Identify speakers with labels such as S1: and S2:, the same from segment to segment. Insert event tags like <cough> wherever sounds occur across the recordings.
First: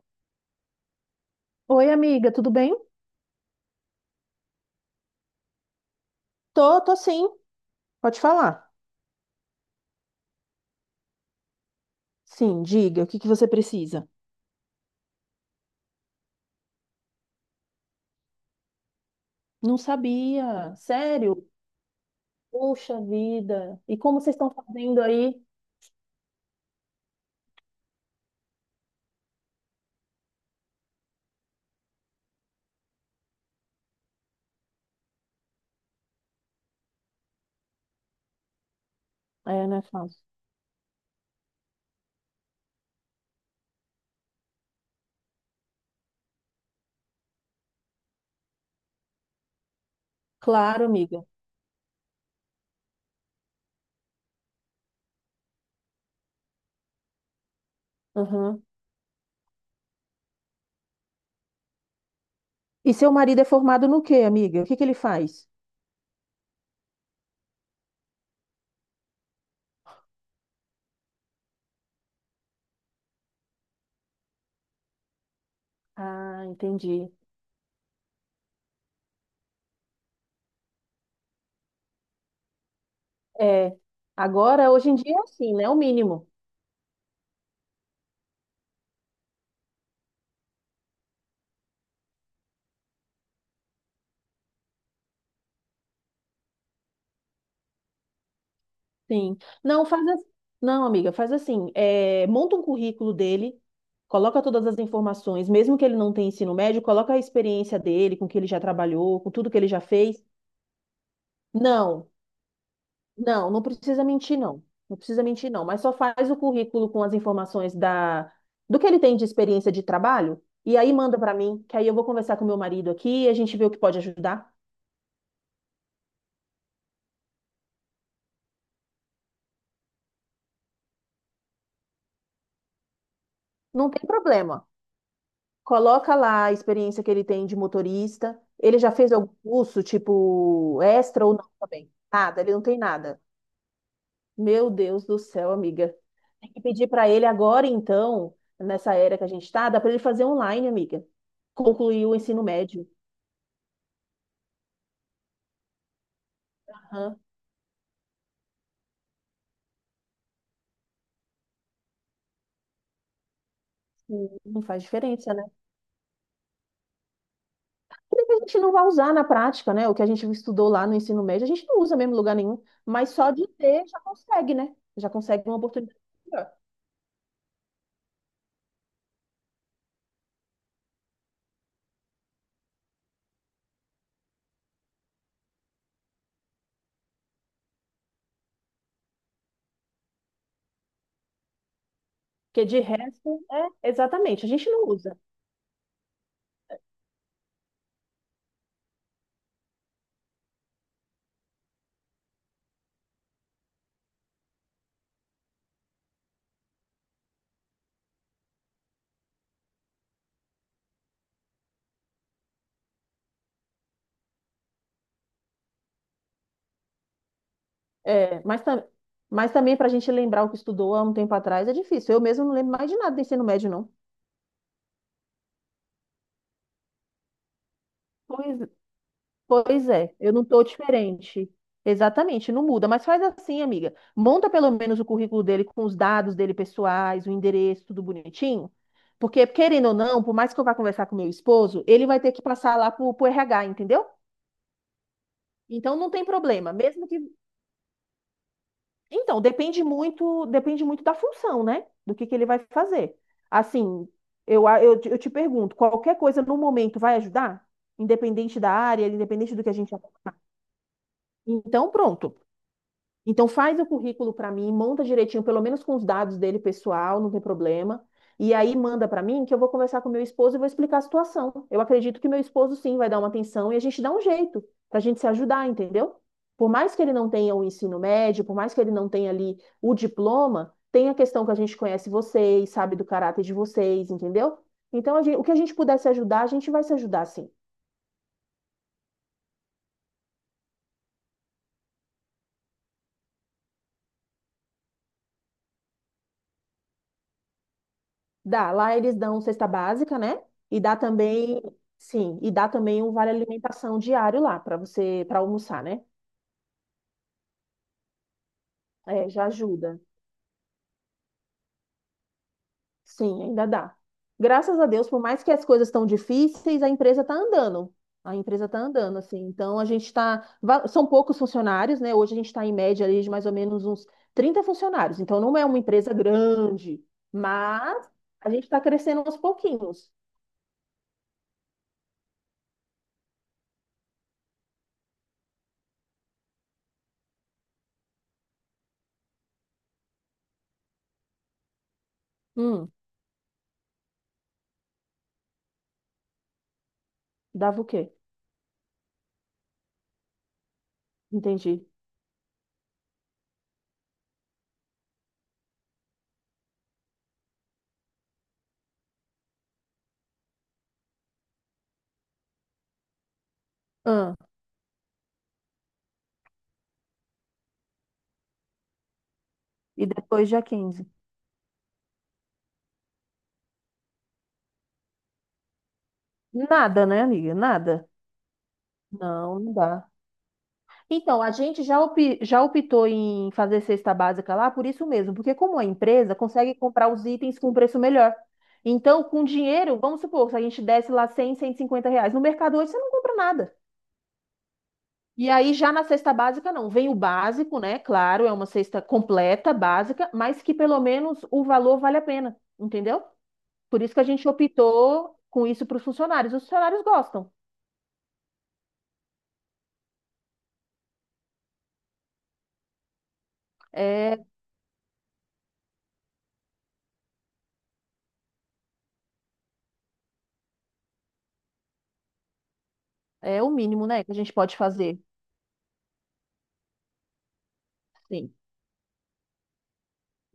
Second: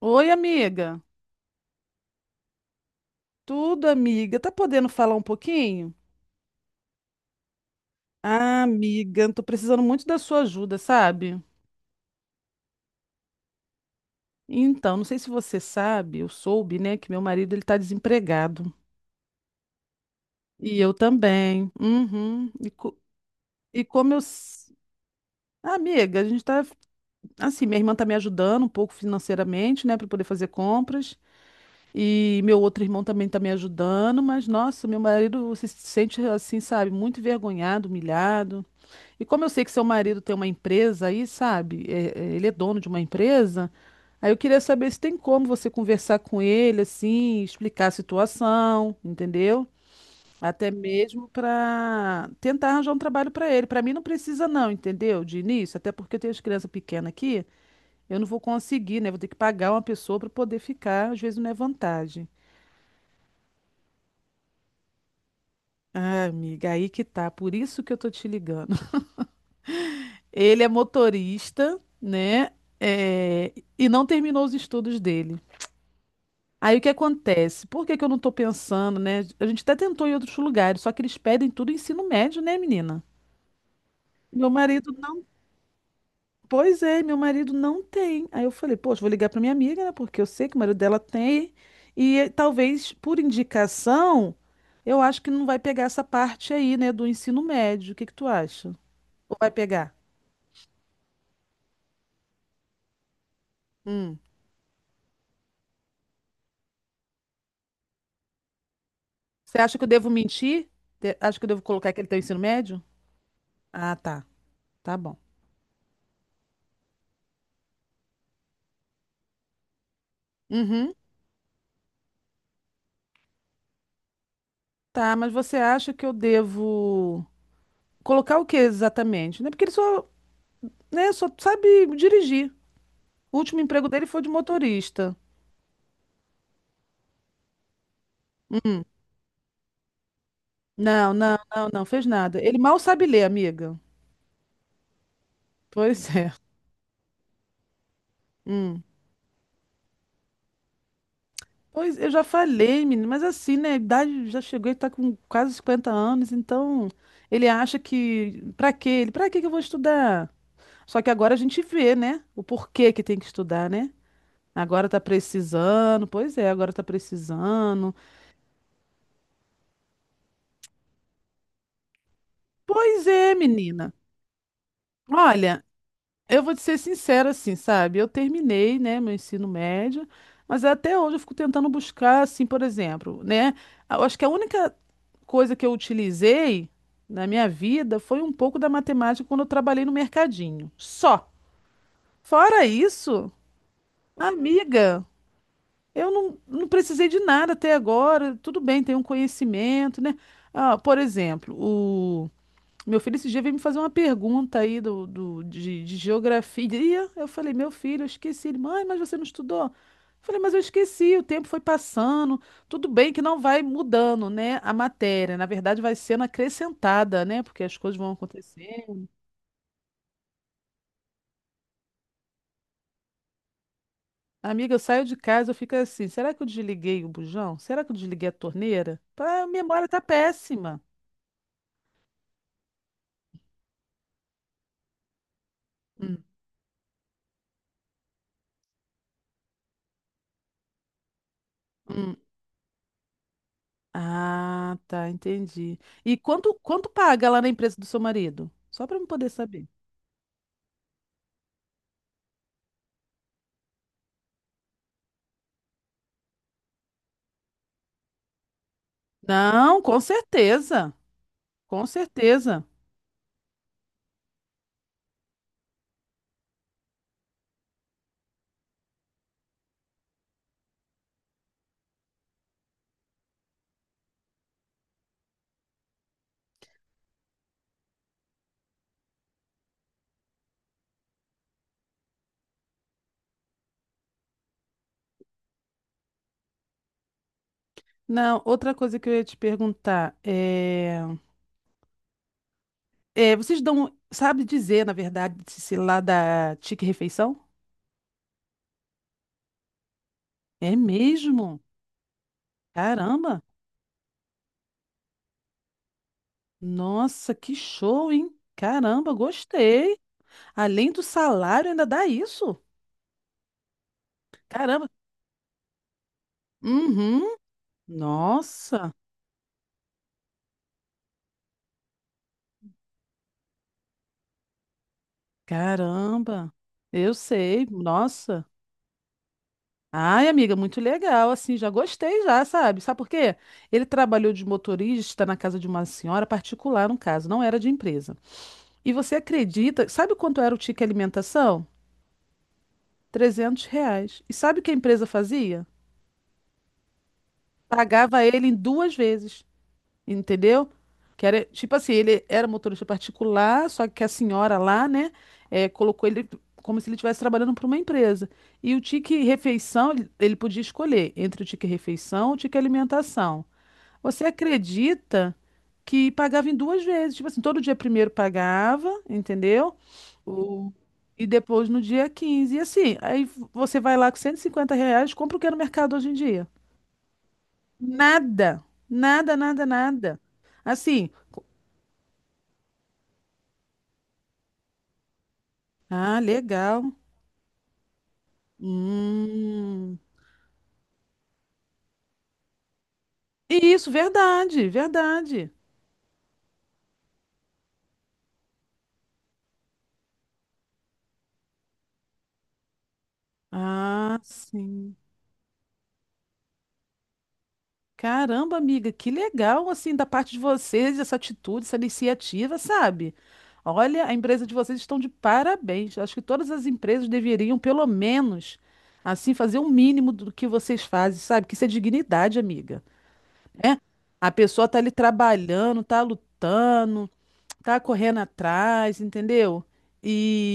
S1: Oi, amiga.
S2: Oi, amiga, tudo bem?
S1: Tudo, amiga. Tá podendo falar um pouquinho?
S2: Tô sim. Pode
S1: Ah,
S2: falar.
S1: amiga, tô precisando muito da sua ajuda, sabe?
S2: Sim, diga, o que que você precisa?
S1: Então, não sei se você sabe, eu soube, né, que meu marido ele tá desempregado.
S2: Não sabia,
S1: E eu
S2: sério?
S1: também. Uhum.
S2: Puxa vida.
S1: E
S2: E
S1: como eu.
S2: como vocês estão
S1: s-
S2: fazendo aí?
S1: Ah, amiga, a gente tá. Assim, minha irmã tá me ajudando um pouco financeiramente, né, pra poder fazer compras. E meu outro irmão também tá me ajudando, mas nossa, meu marido se sente assim, sabe, muito envergonhado, humilhado. E como eu sei
S2: É,
S1: que
S2: né,
S1: seu marido
S2: fácil.
S1: tem uma empresa aí, sabe? Ele é dono de uma empresa. Aí eu queria saber se tem como você conversar com ele, assim, explicar a situação, entendeu? Até
S2: Claro, amiga.
S1: mesmo para tentar arranjar um trabalho para ele. Para mim não precisa não, entendeu? De início, até porque eu tenho as crianças pequenas aqui, eu não vou
S2: Uhum.
S1: conseguir, né? Vou ter que pagar uma pessoa para poder ficar, às vezes não é vantagem.
S2: E seu marido é formado no quê, amiga? O que que ele faz?
S1: Ah, amiga, aí que tá. Por isso que eu tô te ligando. Ele é motorista, né? É, e não terminou os estudos dele.
S2: Ah,
S1: Aí o que
S2: entendi.
S1: acontece? Por que que eu não tô pensando, né? A gente até tentou em outros lugares, só que eles pedem tudo ensino médio, né, menina?
S2: É,
S1: Meu
S2: agora, hoje
S1: marido
S2: em dia é
S1: não.
S2: assim, né? O mínimo.
S1: Pois é, meu marido não tem. Aí eu falei, poxa, vou ligar pra minha amiga, né? Porque eu sei que o marido dela tem. E talvez por indicação, eu acho que não vai pegar essa parte aí, né, do ensino médio. O que que tu acha? Ou
S2: Sim.
S1: vai
S2: Não,
S1: pegar?
S2: faz assim. Não, amiga, faz assim. É, monta um currículo dele,
S1: Hum.
S2: coloca todas as informações, mesmo que ele não tenha ensino médio, coloca a experiência dele, com o que ele já trabalhou, com tudo que
S1: Você
S2: ele
S1: acha
S2: já
S1: que eu devo
S2: fez.
S1: mentir? Acha que eu devo colocar que ele
S2: Não,
S1: tem o ensino médio?
S2: não, não
S1: Ah,
S2: precisa
S1: tá.
S2: mentir, não. Não
S1: Tá bom.
S2: precisa mentir, não. Mas só faz o currículo com as informações do que ele tem de experiência de trabalho, e aí
S1: Uhum.
S2: manda para mim, que aí eu vou conversar com meu marido aqui e a gente vê o que pode ajudar.
S1: Tá, mas você acha que eu devo colocar o que exatamente? Né? Porque ele só, né, só sabe dirigir. O último emprego
S2: Não
S1: dele
S2: tem
S1: foi de
S2: problema.
S1: motorista.
S2: Coloca lá a experiência que ele tem de motorista. Ele já fez algum curso, tipo,
S1: Não,
S2: extra ou
S1: não,
S2: não
S1: não, não
S2: também?
S1: fez nada.
S2: Nada, ele
S1: Ele
S2: não
S1: mal
S2: tem
S1: sabe
S2: nada.
S1: ler, amiga.
S2: Meu Deus do céu, amiga.
S1: Pois é.
S2: Tem que pedir para ele agora, então,
S1: Hum.
S2: nessa era que a gente está, dá para ele fazer online, amiga.
S1: Pois
S2: Concluir
S1: eu
S2: o
S1: já
S2: ensino
S1: falei,
S2: médio.
S1: menino, mas assim, né, a idade já chegou, ele tá com quase 50 anos, então
S2: Aham.
S1: ele acha que pra quê? Ele, pra quê que eu vou estudar? Só que agora a gente vê, né? O porquê que tem que estudar, né?
S2: Sim, não faz
S1: Agora tá
S2: diferença, né?
S1: precisando, pois é, agora tá precisando.
S2: Tudo que a gente não vai usar na prática, né? O que a gente estudou lá no ensino médio, a gente não usa mesmo em lugar nenhum.
S1: Pois
S2: Mas só
S1: é,
S2: de
S1: menina.
S2: ter já consegue, né? Já consegue uma
S1: Olha,
S2: oportunidade
S1: eu
S2: melhor.
S1: vou te ser sincera assim, sabe? Eu terminei, né, meu ensino médio, mas até hoje eu fico tentando buscar, assim, por exemplo, né? Eu acho que a única coisa que eu utilizei na minha vida foi um pouco da matemática quando eu trabalhei no mercadinho. Só.
S2: Porque
S1: Fora
S2: de
S1: isso,
S2: resto, é, exatamente, a gente não
S1: amiga.
S2: usa.
S1: Eu não precisei de nada até agora. Tudo bem, tem um conhecimento, né? Ah, por exemplo, o meu filho esse dia veio me fazer uma pergunta aí de geografia. Eu falei, meu filho, eu esqueci. Ele, mãe, mas você não estudou? Eu falei, mas eu esqueci, o tempo foi passando. Tudo bem que não vai mudando, né, a matéria. Na verdade, vai sendo acrescentada, né? Porque as coisas vão
S2: É, mas,
S1: acontecendo.
S2: mas também para a gente lembrar o que estudou há um tempo atrás é difícil. Eu mesmo não lembro mais de nada do ensino médio, não.
S1: Amiga, eu saio de casa, eu fico assim, será que eu desliguei o bujão? Será que eu desliguei a
S2: Pois,
S1: torneira? Pá, a memória
S2: pois
S1: tá
S2: é, eu não estou
S1: péssima.
S2: diferente. Exatamente, não muda. Mas faz assim, amiga. Monta pelo menos o currículo dele com os dados dele pessoais, o endereço, tudo bonitinho. Porque, querendo ou não, por mais que eu vá conversar com meu esposo, ele
S1: Hum.
S2: vai ter que passar lá pro RH, entendeu?
S1: Ah, tá, entendi.
S2: Então não
S1: E
S2: tem problema.
S1: quanto
S2: Mesmo que
S1: paga lá na empresa do seu marido? Só para eu poder
S2: então,
S1: saber.
S2: depende muito da função, né? Do que ele vai fazer. Assim, eu te pergunto, qualquer coisa no momento vai ajudar? Independente da área, independente do que a
S1: Não,
S2: gente...
S1: com certeza. Com
S2: Então, pronto.
S1: certeza.
S2: Então faz o currículo para mim, monta direitinho, pelo menos com os dados dele pessoal, não tem problema. E aí manda para mim que eu vou conversar com meu esposo e vou explicar a situação. Eu acredito que meu esposo sim vai dar uma atenção e a gente dá um jeito para a gente se ajudar, entendeu? Por mais que ele não tenha o ensino médio, por mais que ele não tenha ali o diploma, tem a questão que a gente conhece vocês, sabe do caráter de vocês, entendeu? Então a gente, o que a gente puder se ajudar, a gente vai se ajudar sim.
S1: Não, outra coisa que eu ia te perguntar é, vocês dão, sabe dizer, na verdade, se lá da Tique Refeição?
S2: Dá, lá eles dão cesta básica, né?
S1: É
S2: E dá
S1: mesmo?
S2: também, sim, e dá também um vale
S1: Caramba!
S2: alimentação diário lá para você, para almoçar, né?
S1: Nossa, que show, hein? Caramba,
S2: É, já
S1: gostei.
S2: ajuda.
S1: Além do salário, ainda dá isso.
S2: Sim, ainda dá. Graças a
S1: Caramba.
S2: Deus, por mais que as coisas estão difíceis, a empresa tá
S1: Uhum.
S2: andando. A empresa tá
S1: Nossa.
S2: andando, assim. Então a gente está, são poucos funcionários, né? Hoje a gente está em média ali de mais ou menos uns 30 funcionários. Então não é uma empresa
S1: Caramba,
S2: grande,
S1: eu sei,
S2: mas
S1: nossa.
S2: a gente está crescendo aos pouquinhos.
S1: Ai, amiga, muito legal, assim, já gostei já, sabe? Sabe por quê? Ele trabalhou de motorista na casa de uma senhora particular, no caso, não era de empresa. E você acredita, sabe quanto era o ticket alimentação?
S2: Hum,
S1: 300 reais. E sabe o que a empresa fazia?
S2: dava o quê?
S1: Pagava ele em duas vezes. Entendeu? Que era, tipo
S2: Entendi.
S1: assim, ele era motorista particular, só que a senhora lá, né, colocou ele como se ele estivesse trabalhando para uma empresa. E o tique refeição, ele podia escolher entre o tique refeição e o tique alimentação. Você acredita que pagava em duas vezes? Tipo assim, todo dia primeiro pagava, entendeu?
S2: E depois dia
S1: O...
S2: 15?
S1: E depois no dia quinze. E assim, aí você vai lá com 150 reais, compra o que é no mercado hoje em dia.
S2: Nada, né, amiga? Nada.
S1: Nada, nada,
S2: Não,
S1: nada,
S2: não dá.
S1: nada. Assim,
S2: Então, a gente já, já optou em fazer cesta básica lá por isso mesmo, porque como a
S1: ah,
S2: empresa consegue
S1: legal.
S2: comprar os itens com um preço melhor. Então, com dinheiro,
S1: Hum.
S2: vamos supor, se a gente desse lá R$ 100, R$ 150, no mercado hoje você não compra nada.
S1: Isso, verdade,
S2: E
S1: verdade.
S2: aí, já na cesta básica, não. Vem o básico, né? Claro, é uma cesta completa, básica, mas que pelo menos o valor vale a pena, entendeu? Por isso
S1: Ah,
S2: que a gente
S1: sim.
S2: optou com isso para os funcionários. Os funcionários gostam.
S1: Caramba, amiga, que legal, assim, da parte de vocês, essa atitude, essa iniciativa, sabe? Olha, a
S2: É,
S1: empresa de vocês estão de parabéns. Acho que todas as empresas deveriam, pelo menos, assim, fazer um mínimo do que vocês fazem, sabe? Que isso é dignidade, amiga.
S2: É o
S1: Né?
S2: mínimo, né,
S1: A
S2: que a gente
S1: pessoa
S2: pode
S1: tá ali
S2: fazer.
S1: trabalhando, tá lutando, tá correndo
S2: Sim.
S1: atrás, entendeu?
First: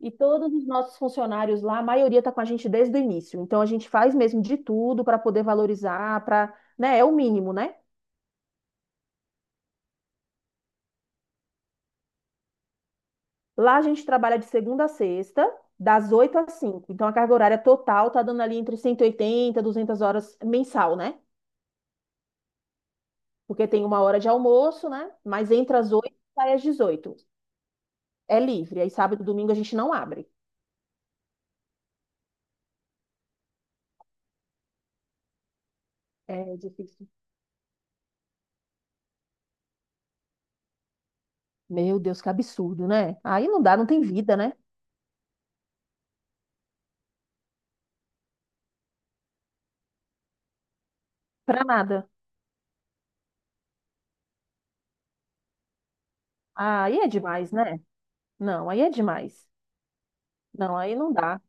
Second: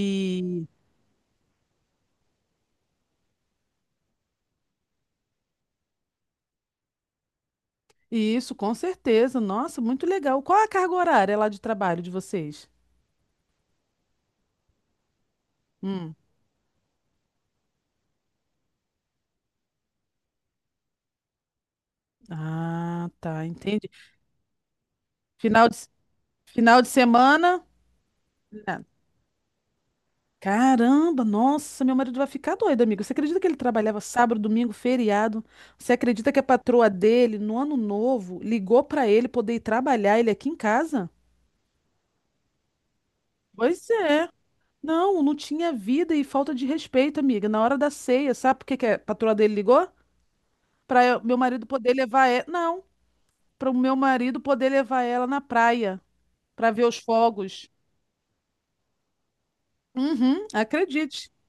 S2: E todos os nossos funcionários lá, a maioria está com a gente desde o início. Então a gente faz mesmo de tudo para poder valorizar, para, né, é o mínimo, né?
S1: isso, com certeza. Nossa, muito legal. Qual a carga horária lá de trabalho de vocês?
S2: Lá a gente trabalha de segunda a sexta, das
S1: Hum.
S2: 8 às 5. Então a carga horária total tá dando ali entre 180, e 200 horas mensal, né?
S1: Ah, tá,
S2: Porque tem
S1: entendi.
S2: uma hora de almoço, né? Mas
S1: Final de,
S2: entre as 8 e sai às
S1: final de
S2: 18.
S1: semana?
S2: É livre.
S1: Nada.
S2: Aí sábado e domingo a gente não abre.
S1: Caramba, nossa, meu marido vai ficar doido, amigo. Você acredita que ele trabalhava sábado, domingo, feriado? Você acredita que a
S2: É
S1: patroa
S2: difícil.
S1: dele, no ano novo, ligou pra ele poder ir trabalhar ele aqui em casa?
S2: Meu Deus, que absurdo, né? Aí não dá, não
S1: Pois
S2: tem
S1: é.
S2: vida, né?
S1: Não, não tinha vida e falta de respeito, amiga. Na hora da ceia, sabe por que que a patroa dele ligou? Meu
S2: Pra
S1: marido poder
S2: nada.
S1: levar ela. Não. Para o meu marido poder levar ela na praia para
S2: Ah,
S1: ver os
S2: aí é demais,
S1: fogos.
S2: né? Não, aí é demais.
S1: Uhum,
S2: Não, aí não
S1: acredite.
S2: dá.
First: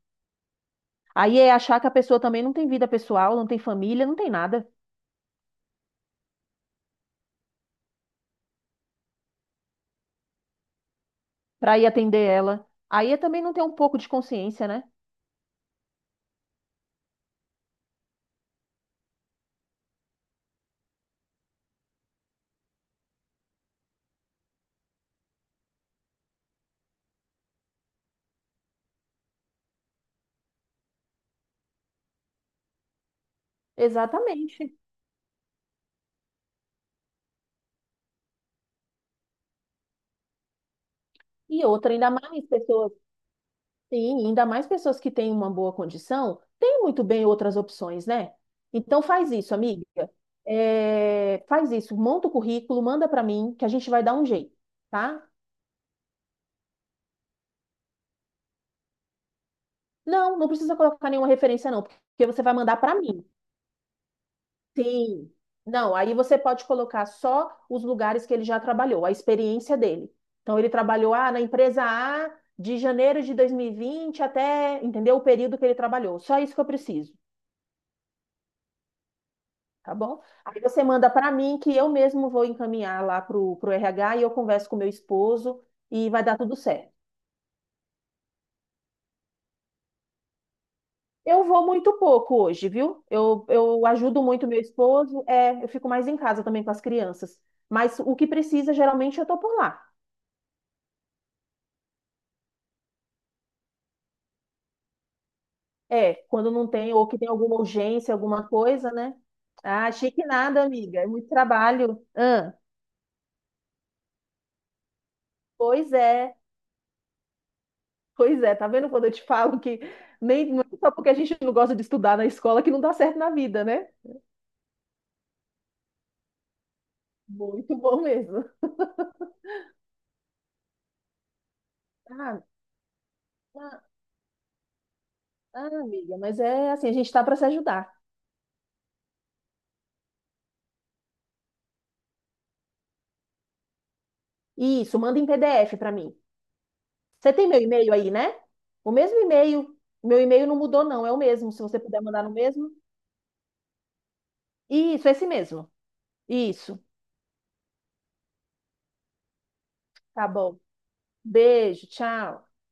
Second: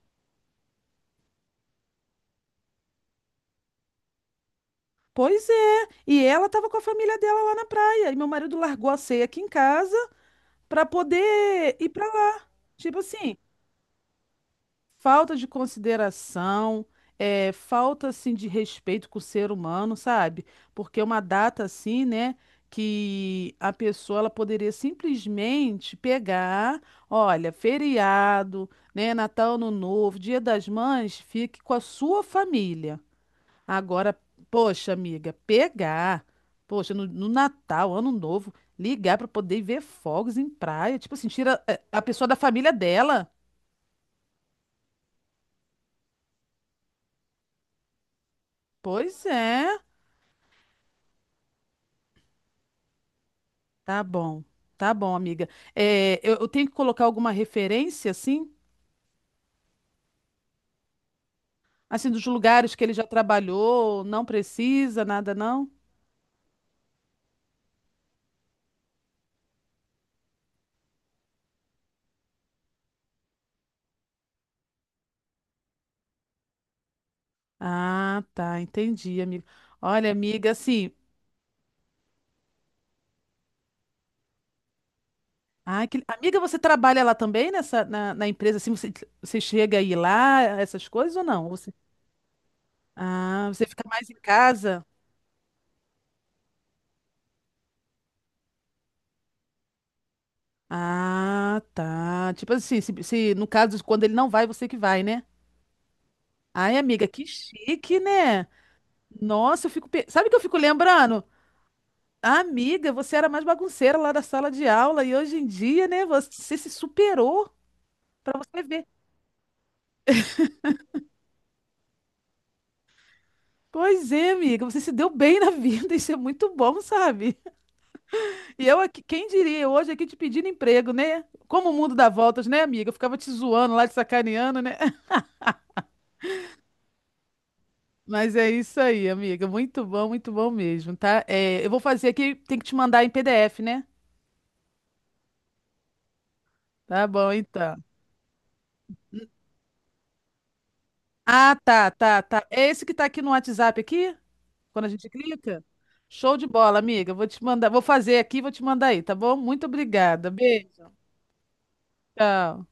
S2: Aí é achar que a pessoa também não tem vida pessoal, não tem família, não tem nada
S1: Pois é. E ela estava com a família dela lá na praia. E meu marido largou a ceia aqui em casa para poder
S2: para ir
S1: ir para
S2: atender
S1: lá.
S2: ela.
S1: Tipo
S2: Aí é
S1: assim,
S2: também não ter um pouco de consciência, né?
S1: falta de consideração, é, falta assim de respeito com o ser humano, sabe? Porque é uma data assim, né, que a pessoa ela poderia simplesmente pegar, olha, feriado, né, Natal, Ano Novo, Dia das Mães, fique com a sua família. Agora,
S2: Exatamente.
S1: poxa, amiga, pegar, poxa, no Natal, Ano Novo, ligar para poder ver fogos em praia, tipo assim,
S2: E
S1: tira é,
S2: outra,
S1: a
S2: ainda
S1: pessoa da
S2: mais
S1: família
S2: pessoas,
S1: dela.
S2: sim, ainda mais pessoas que têm uma boa condição, têm muito bem outras opções, né? Então
S1: Pois
S2: faz isso,
S1: é.
S2: amiga. É, faz isso, monta o currículo, manda para mim, que a gente
S1: Tá
S2: vai dar um
S1: bom,
S2: jeito,
S1: tá bom,
S2: tá?
S1: amiga. É, eu tenho que colocar alguma referência, assim?
S2: Não, não precisa colocar nenhuma referência, não,
S1: Assim, dos
S2: porque você vai
S1: lugares
S2: mandar
S1: que ele
S2: para
S1: já
S2: mim.
S1: trabalhou, não precisa,
S2: Sim.
S1: nada não?
S2: Não, aí você pode colocar só os lugares que ele já trabalhou, a experiência dele. Então, ele trabalhou na empresa A de janeiro de 2020 até, entendeu? O período que ele trabalhou. Só isso que eu preciso,
S1: Ah, tá, entendi, amiga.
S2: tá
S1: Olha,
S2: bom?
S1: amiga,
S2: Aí você
S1: assim.
S2: manda para mim que eu mesmo vou encaminhar lá pro RH e eu converso com meu esposo
S1: Ah, que...
S2: e vai dar
S1: Amiga,
S2: tudo
S1: você
S2: certo.
S1: trabalha lá também na empresa, assim, você, você chega aí lá, essas coisas ou não?
S2: Eu
S1: Ou
S2: vou
S1: você...
S2: muito pouco hoje, viu? Eu,
S1: Ah, você fica
S2: eu
S1: mais em
S2: ajudo muito meu
S1: casa?
S2: esposo, é, eu fico mais em casa também com as crianças. Mas o que precisa, geralmente, eu tô por lá.
S1: Ah, tá. Tipo assim, se no caso, quando ele não vai, você que vai, né?
S2: É, quando não
S1: Ai,
S2: tem,
S1: amiga,
S2: ou que
S1: que
S2: tem alguma
S1: chique,
S2: urgência,
S1: né?
S2: alguma coisa, né?
S1: Nossa, eu
S2: Ah,
S1: fico.
S2: achei que
S1: Sabe o que eu fico
S2: nada, amiga. É
S1: lembrando?
S2: muito trabalho.
S1: Ah,
S2: Ah,
S1: amiga, você era mais bagunceira lá da sala de aula e hoje em dia,
S2: pois
S1: né,
S2: é,
S1: você se superou pra
S2: pois é.
S1: você
S2: Tá
S1: ver.
S2: vendo quando eu te falo que nem não é só porque a gente não gosta de estudar na escola que não dá certo na vida, né?
S1: Pois é, amiga, você se deu bem na vida, <laughs> isso é muito bom, sabe?
S2: Muito bom mesmo.
S1: E eu aqui, quem diria, eu hoje aqui te pedindo emprego, né? Como o mundo dá
S2: Ah,
S1: voltas, né, amiga? Eu ficava te zoando
S2: ah,
S1: lá, te sacaneando, né? <laughs>
S2: ah, amiga, mas é assim, a gente tá para se ajudar.
S1: Mas é isso aí, amiga, muito bom mesmo, tá? É, eu vou fazer aqui, tem que te mandar em PDF, né?
S2: Isso, manda em PDF para mim.
S1: Tá bom,
S2: Você tem meu
S1: então.
S2: e-mail aí, né? O mesmo e-mail. Meu e-mail não mudou, não, é o mesmo.
S1: Ah,
S2: Se você
S1: tá,
S2: puder
S1: tá,
S2: mandar no
S1: tá. É
S2: mesmo.
S1: esse que tá aqui no WhatsApp aqui? Quando a
S2: Isso,
S1: gente
S2: é esse
S1: clica?
S2: mesmo.
S1: Show de bola,
S2: Isso.
S1: amiga. Vou te mandar, vou fazer aqui, e vou te mandar aí, tá bom? Muito
S2: Tá
S1: obrigada.
S2: bom.
S1: Beijo.
S2: Beijo, tchau.
S1: Tchau.